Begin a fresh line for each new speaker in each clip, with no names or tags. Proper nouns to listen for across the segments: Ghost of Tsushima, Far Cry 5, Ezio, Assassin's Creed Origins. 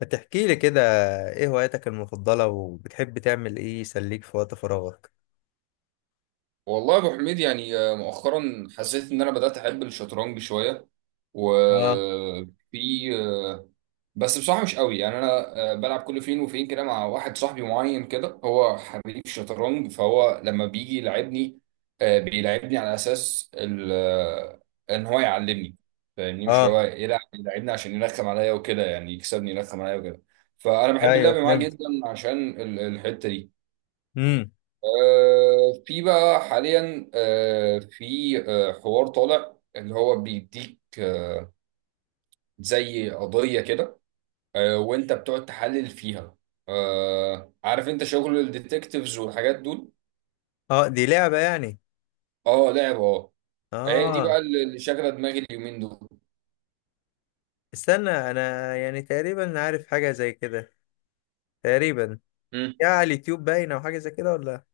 ما تحكي لي كده، ايه هواياتك المفضلة وبتحب تعمل ايه يسليك في وقت فراغك؟
والله يا ابو حميد، يعني مؤخرا حسيت ان انا بدات احب الشطرنج شويه
اه،
وفي. بس بصراحه مش قوي، يعني انا بلعب كل فين وفين كده مع واحد صاحبي معين كده، هو حريف شطرنج، فهو لما بيجي يلعبني بيلعبني على اساس ان هو يعلمني، فاهمني؟ مش
اه،
اللي هو يلعب يلعبني عشان يرخم عليا وكده، يعني يكسبني يرخم عليا وكده. فانا بحب
ايوه
اللعب معاه
فهمت.
جدا عشان الحته دي.
امم.
في بقى حاليا آه، في آه، حوار طالع اللي هو بيديك زي قضية كده، وانت بتقعد تحلل فيها. عارف انت شغل الديتكتيفز والحاجات دول.
اه، دي لعبة يعني.
اه، لعبة، اه. هي دي
اه.
بقى اللي شاغلة دماغي اليومين دول.
استنى انا يعني تقريبا عارف حاجة زي كده، تقريبا.
مم.
يا على اليوتيوب باينة او حاجة زي كده، ولا؟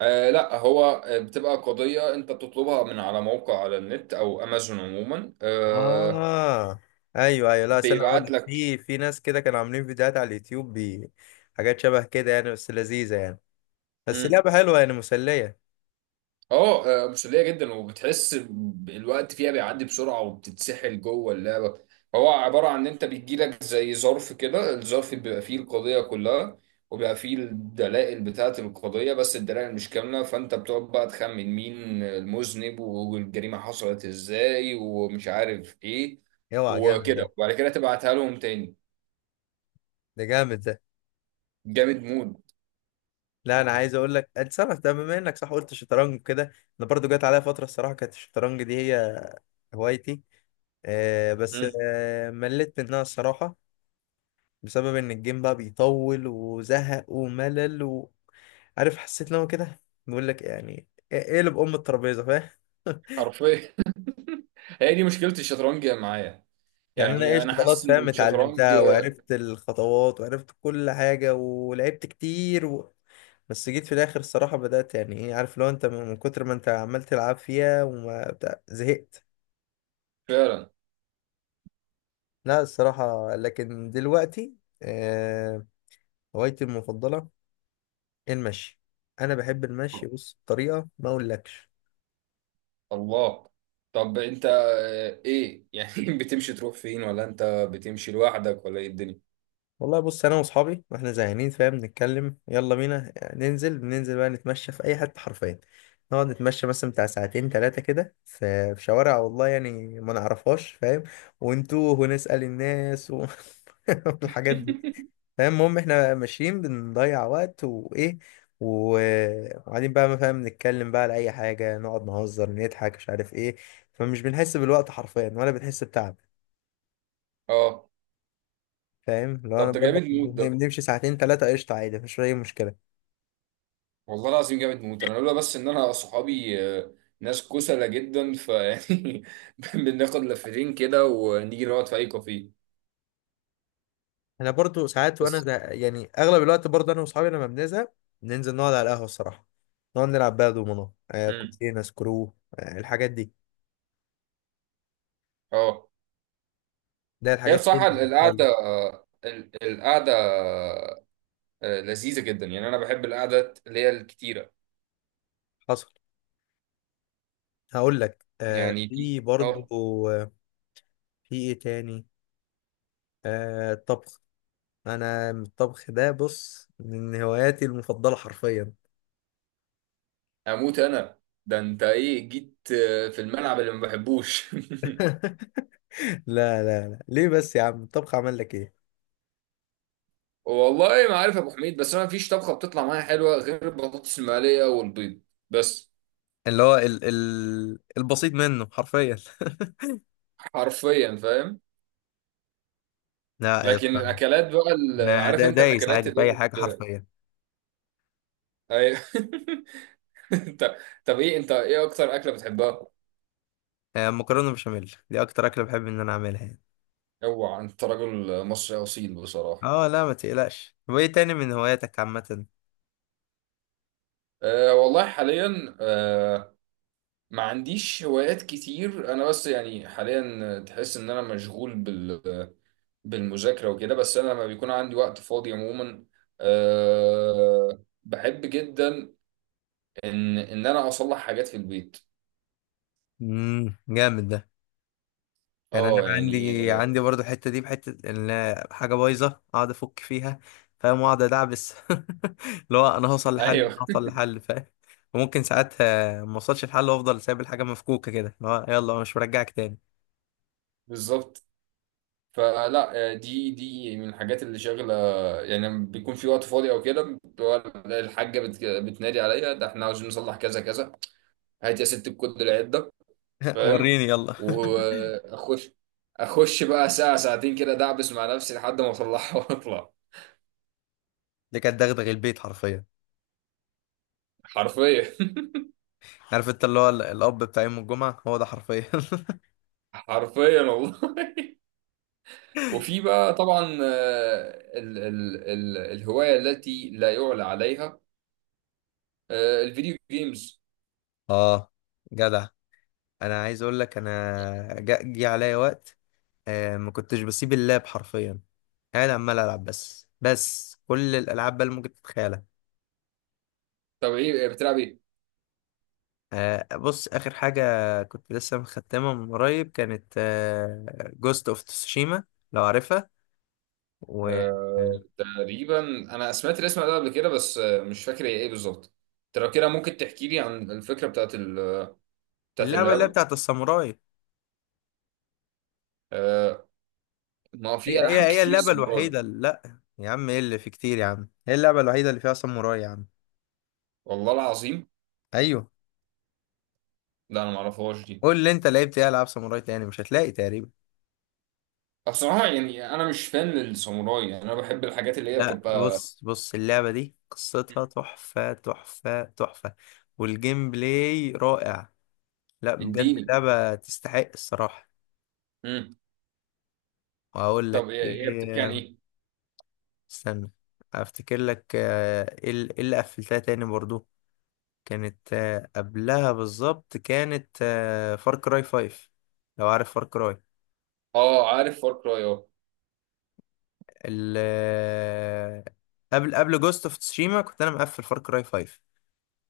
لا، هو بتبقى قضية انت بتطلبها من على موقع على النت او امازون عموما،
اه، ايوه ايوه، لا استنى اقول
بيبعت
لك،
لك.
في ناس كده كانوا عاملين فيديوهات على اليوتيوب حاجات شبه كده يعني، بس لذيذة يعني. بس لعبة حلوة يعني، مسلية.
اه، مسلية جدا، وبتحس الوقت فيها بيعدي بسرعة وبتتسحل جوه اللعبة. هو عبارة عن ان انت بيجيلك زي ظرف كده، الظرف بيبقى فيه القضية كلها، وبيبقى فيه الدلائل بتاعة القضية، بس الدلائل مش كاملة، فانت بتقعد بقى تخمن مين المذنب والجريمة حصلت ازاي ومش عارف ايه
اوعى جامد ده.
وكده، وبعد كده تبعتها لهم تاني.
ده جامد ده.
جامد مود.
لا انا عايز اقول لك اتصرف، ده بما انك صح قلت شطرنج كده. انا برضو جات عليا فتره الصراحه كانت الشطرنج دي هي هوايتي. بس
مم.
مليت منها الصراحه، بسبب ان الجيم بقى بيطول وزهق وملل وعارف. حسيت ان هو كده بيقول لك يعني إيه اللي بأم الترابيزه، فاهم؟
حرفيا. هي دي مشكلة الشطرنج معايا.
يعني انا
يعني
ايش
انا حاسس
خلاص
ان
فاهم،
الشطرنج...
اتعلمتها وعرفت الخطوات وعرفت كل حاجه ولعبت كتير و بس جيت في الاخر الصراحه بدات يعني ايه، عارف، لو انت من كتر ما انت عمال تلعب فيها وما بتاع، زهقت.
فعلا.
لا الصراحة، لكن دلوقتي آه، هوايتي المفضلة المشي. أنا بحب المشي، بص بطريقة ما أقولكش.
الله. طب انت ايه يعني، بتمشي تروح فين ولا انت بتمشي لوحدك ولا ايه الدنيا؟
والله بص، أنا وأصحابي وإحنا زهقانين فاهم، نتكلم يلا بينا ننزل بقى نتمشى في أي حتة حرفيا. نقعد نتمشى مثلا بتاع ساعتين تلاتة كده في شوارع والله يعني ما نعرفهاش، فاهم؟ ونتوه ونسأل الناس و والحاجات دي. فاهم؟ المهم احنا ماشيين بنضيع وقت وايه وقاعدين بقى ما فاهم، نتكلم بقى على اي حاجه، نقعد نهزر نضحك مش عارف ايه. فمش بنحس بالوقت حرفيا، ولا بنحس بتعب.
اه.
فاهم لو
طب
انا
ده
بقول لك
جامد موت ده،
بنمشي ساعتين ثلاثه قشطه عادي مفيش اي مشكله.
والله العظيم جامد موت. انا لولا بس ان انا صحابي ناس كسلة جدا، فيعني بناخد لفتين كده ونيجي نقعد في اي كافيه.
انا برضو ساعات وانا
بس.
ده يعني اغلب الوقت، برضو انا واصحابي لما بنزهق ننزل نقعد على القهوه الصراحه. نقعد نلعب بقى دومينو،
امم.
كوتشينه سكرو، الحاجات دي.
اه.
ده
هي
الحاجات دي
بصراحة
اللي
القعدة،
بتتسلى.
القعدة لذيذة جدا، يعني انا بحب القعدات اللي هي الكتيرة.
حصل. هقول لك
يعني دي.
في
اه.
برضو في ايه تاني. الطبخ. انا الطبخ ده بص من هواياتي المفضله حرفيا.
اموت انا. ده انت ايه جيت في الملعب اللي ما بحبوش؟
لا، لا، لا، ليه بس يا عم؟ الطبخ عمل لك ايه؟
والله ما عارف يا ابو حميد، بس انا مفيش طبخه بتطلع معايا حلوه غير البطاطس المقليه والبيض بس.
اللي هو ال البسيط منه حرفيا.
حرفيا، فاهم.
لا يا
لكن
اسطى.
الاكلات بقى
انا
عارف انت
دايس
الاكلات
عادي في
اللي هي
اي حاجه حرفيا.
أي- انت. طب ايه انت، ايه اكتر اكله بتحبها؟
مكرونه بشاميل دي اكتر اكله بحب ان انا اعملها يعني.
اوعى، انت راجل مصري اصيل بصراحه.
اه، لا ما تقلقش. طب ايه تاني من هواياتك عامه؟
أه والله حاليا ما عنديش هوايات كتير انا، بس يعني حاليا تحس ان انا مشغول بالمذاكره وكده. بس انا لما بيكون عندي وقت فاضي عموما، أه بحب جدا ان انا اصلح حاجات في البيت.
امم، جامد ده. يعني انا
اه، يعني.
عندي عندي برضو الحته دي بحته ان حاجه بايظه، اقعد افك فيها، فاهم، واقعد ادعبس. اللي هو انا هوصل لحل انا
ايوه،
هوصل لحل فاهم؟ وممكن ساعتها ما اوصلش لحل وافضل سايب الحاجه مفكوكه كده، اللي هو يلا أنا مش مرجعك تاني.
بالظبط. فلا، دي من الحاجات اللي شاغله، يعني لما بيكون في وقت فاضي او كده، بتبقى الحاجه بتنادي عليا: ده احنا عاوزين نصلح كذا كذا، هات يا ست الكود العده، فاهم؟
وريني يلا.
واخش. اخش بقى ساعه ساعتين كده دعبس مع نفسي لحد ما اطلعها واطلع.
دي كانت دغدغ البيت حرفيا.
حرفيا.
عارف انت اللي هو الاب بتاع يوم الجمعه هو ده حرفيا.
حرفيا والله. وفي بقى طبعا آه، ال ال ال الهوايه التي لا يعلى عليها: الفيديو جيمز.
اه، جدع. انا عايز اقول لك انا جه عليا وقت، ما كنتش بسيب اللاب حرفيا، قاعد عمال العب بس كل الالعاب بقى اللي ممكن تتخيلها.
طب ايه، بتلعب ايه؟
بص اخر حاجه كنت لسه مختمها من قريب كانت جوست اوف تسوشيما، لو عارفها. واللعبه
تقريبا، انا سمعت الاسم ده قبل كده، بس مش فاكر هي ايه بالظبط. انت لو كده ممكن تحكي لي عن الفكره بتاعت
اللي هي
اللعبه.
بتاعت الساموراي.
آه، ما في
هي هي
العاب
هي
كتير
اللعبه
ساموراي.
الوحيده اللي. لا يا عم، ايه اللي في كتير يا عم؟ هي اللعبه الوحيده اللي فيها ساموراي يا عم.
والله العظيم.
ايوه.
لا انا ما اعرفهاش دي.
قول لي انت لعبت ايه العاب ساموراي تاني، مش هتلاقي تقريبا.
بصراحه يعني انا مش فان للساموراي، يعني انا بحب الحاجات اللي هي
لا
بتبقى
بص اللعبة دي قصتها تحفة تحفة تحفة. والجيم بلاي رائع. لا بجد،
الديني.
لعبة تستحق الصراحة.
امم.
وهقول
طب
لك
هي بتحكي عن
ايه.
ايه؟
استنى، افتكر لك، ايه إيه اللي قفلتها تاني برضو. كانت قبلها بالظبط كانت فار كراي 5، لو عارف فار كراي.
اه عارف فار كراي، اه.
ال آه، قبل جوست اوف تسوشيما كنت انا مقفل فار كراي 5.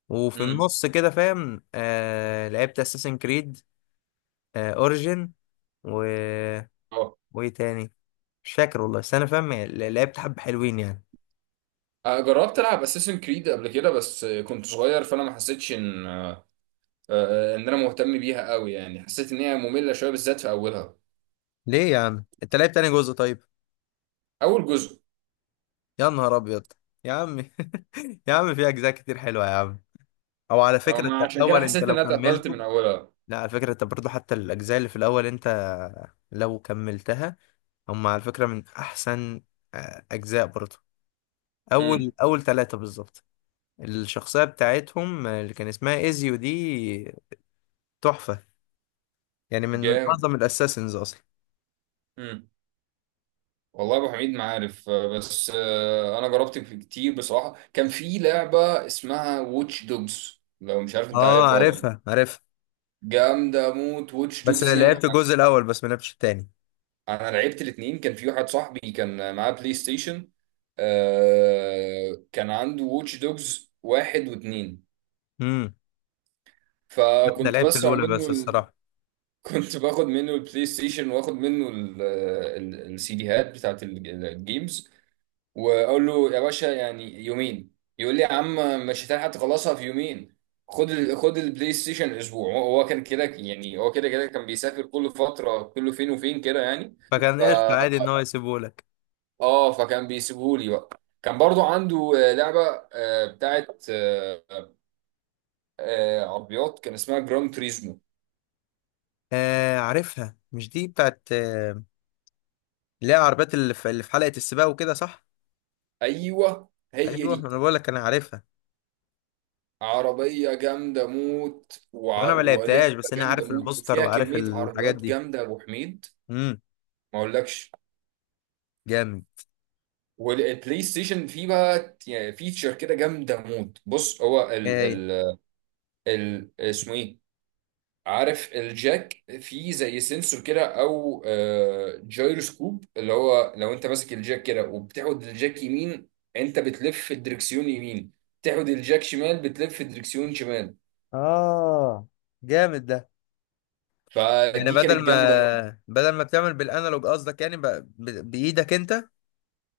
وفي
امم.
النص كده فاهم، لعبت اساسن كريد اوريجن، و
اه.
وايه تاني، مش فاكر والله، بس انا فاهم لعبت حبة حلوين يعني.
أنا جربت العب اساسن كريد قبل كده بس كنت صغير، فانا ما حسيتش ان ان انا مهتم بيها قوي. يعني حسيت ان هي ممله شويه بالذات في اولها.
ليه يا عم، انت لعبت تاني جزء طيب؟
اول جزء.
يا نهار ابيض، يا عم. يا عم، في اجزاء كتير حلوة يا عم. او على فكرة انت
ما عشان كده
الاول، انت
حسيت
لو
ان انا اتقفلت
كملته.
من اولها.
لا على فكرة، انت برضه حتى الاجزاء اللي في الاول، انت لو كملتها، هم على فكرة من احسن اجزاء برضه. اول
امم.
اول ثلاثة بالظبط. الشخصية بتاعتهم، اللي كان اسمها ايزيو دي، تحفة. يعني من
جامد.
اعظم الاساسنز اصلا.
والله يا ابو حميد ما عارف بس انا جربت في كتير بصراحه. كان في لعبه اسمها ووتش دوجز، لو مش عارف. انت
اه،
عارفها ولا
عارفها
لأ؟
عارفها.
جامده موت ووتش
بس
دوجز دي.
لعبت
انا،
الجزء الاول بس، ما لعبتش التاني.
انا لعبت الاثنين. كان في واحد صاحبي كان معاه بلاي ستيشن، كان عنده ووتش دوجز واحد واثنين.
امم. انا
فكنت
لعبت
بسرق
الاولى
منه
بس
ال...
الصراحه.
كنت باخد منه البلاي ستيشن واخد منه السي ديهات بتاعت الجيمز، واقول له: يا باشا يعني يومين. يقول لي: يا عم مش هتلحق تخلصها في يومين، خد ال... خد البلاي ستيشن اسبوع. هو كان كده، يعني هو كده كده كان بيسافر كل فتره، كله فين وفين كده يعني.
فكان
ف
قشطه عادي ان هو يسيبه لك.
اه فكان بيسيبهولي بقى. كان برضو عنده لعبه آه، بتاعت آه، آه، عربيات كان اسمها جران تريزمو.
عارفها، مش دي بتاعت، اللي هي العربيات اللي في حلقه السباق وكده، صح؟
ايوه هي
ايوه،
دي.
انا بقول لك انا عارفها.
عربيه جامده موت،
وانا ما لعبتهاش
ولعبه
بس انا
جامده
عارف
موت،
البوستر
وفيها
وعارف
كميه
الحاجات
عربيات
دي.
جامده يا ابو حميد،
امم،
ما اقولكش.
جامد.
والبلاي ستيشن فيه بقى يعني فيتشر كده جامده موت. بص، هو ال
ايه؟
ال ال اسمه ايه، عارف الجاك فيه زي سنسور كده او جايروسكوب، اللي هو لو انت ماسك الجاك كده وبتاخد الجاك يمين، انت بتلف الدركسيون يمين، تاخد الجاك شمال بتلف الدركسيون شمال.
اه، جامد ده. يعني
فدي
بدل
كانت
ما
جامده موت.
بدل ما بتعمل بالانالوج قصدك، يعني بايدك انت.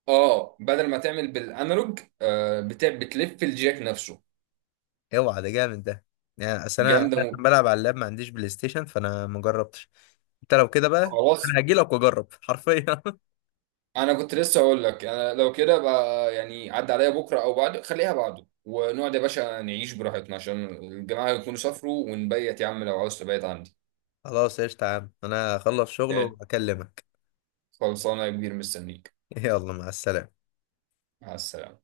اه، بدل ما تعمل بالانالوج، آه، بتاع بتلف الجاك نفسه.
اوعى، ده جامد ده. يعني اصل انا
جامده موت.
عشان بلعب على اللاب ما عنديش بلاي ستيشن، فانا ما جربتش. انت لو كده بقى
خلاص،
انا هجي لك واجرب حرفيا.
انا كنت لسه اقول لك، انا لو كده بقى، يعني عدى عليا بكره او بعد، خليها بعده ونقعد يا باشا نعيش براحتنا عشان الجماعه يكونوا سافروا، ونبيت يا عم لو عاوز تبيت عندي.
خلاص قشطة يا عم، انا هخلص شغل واكلمك.
خلصانه يا كبير، مستنيك.
يلا، مع السلامة.
مع السلامه.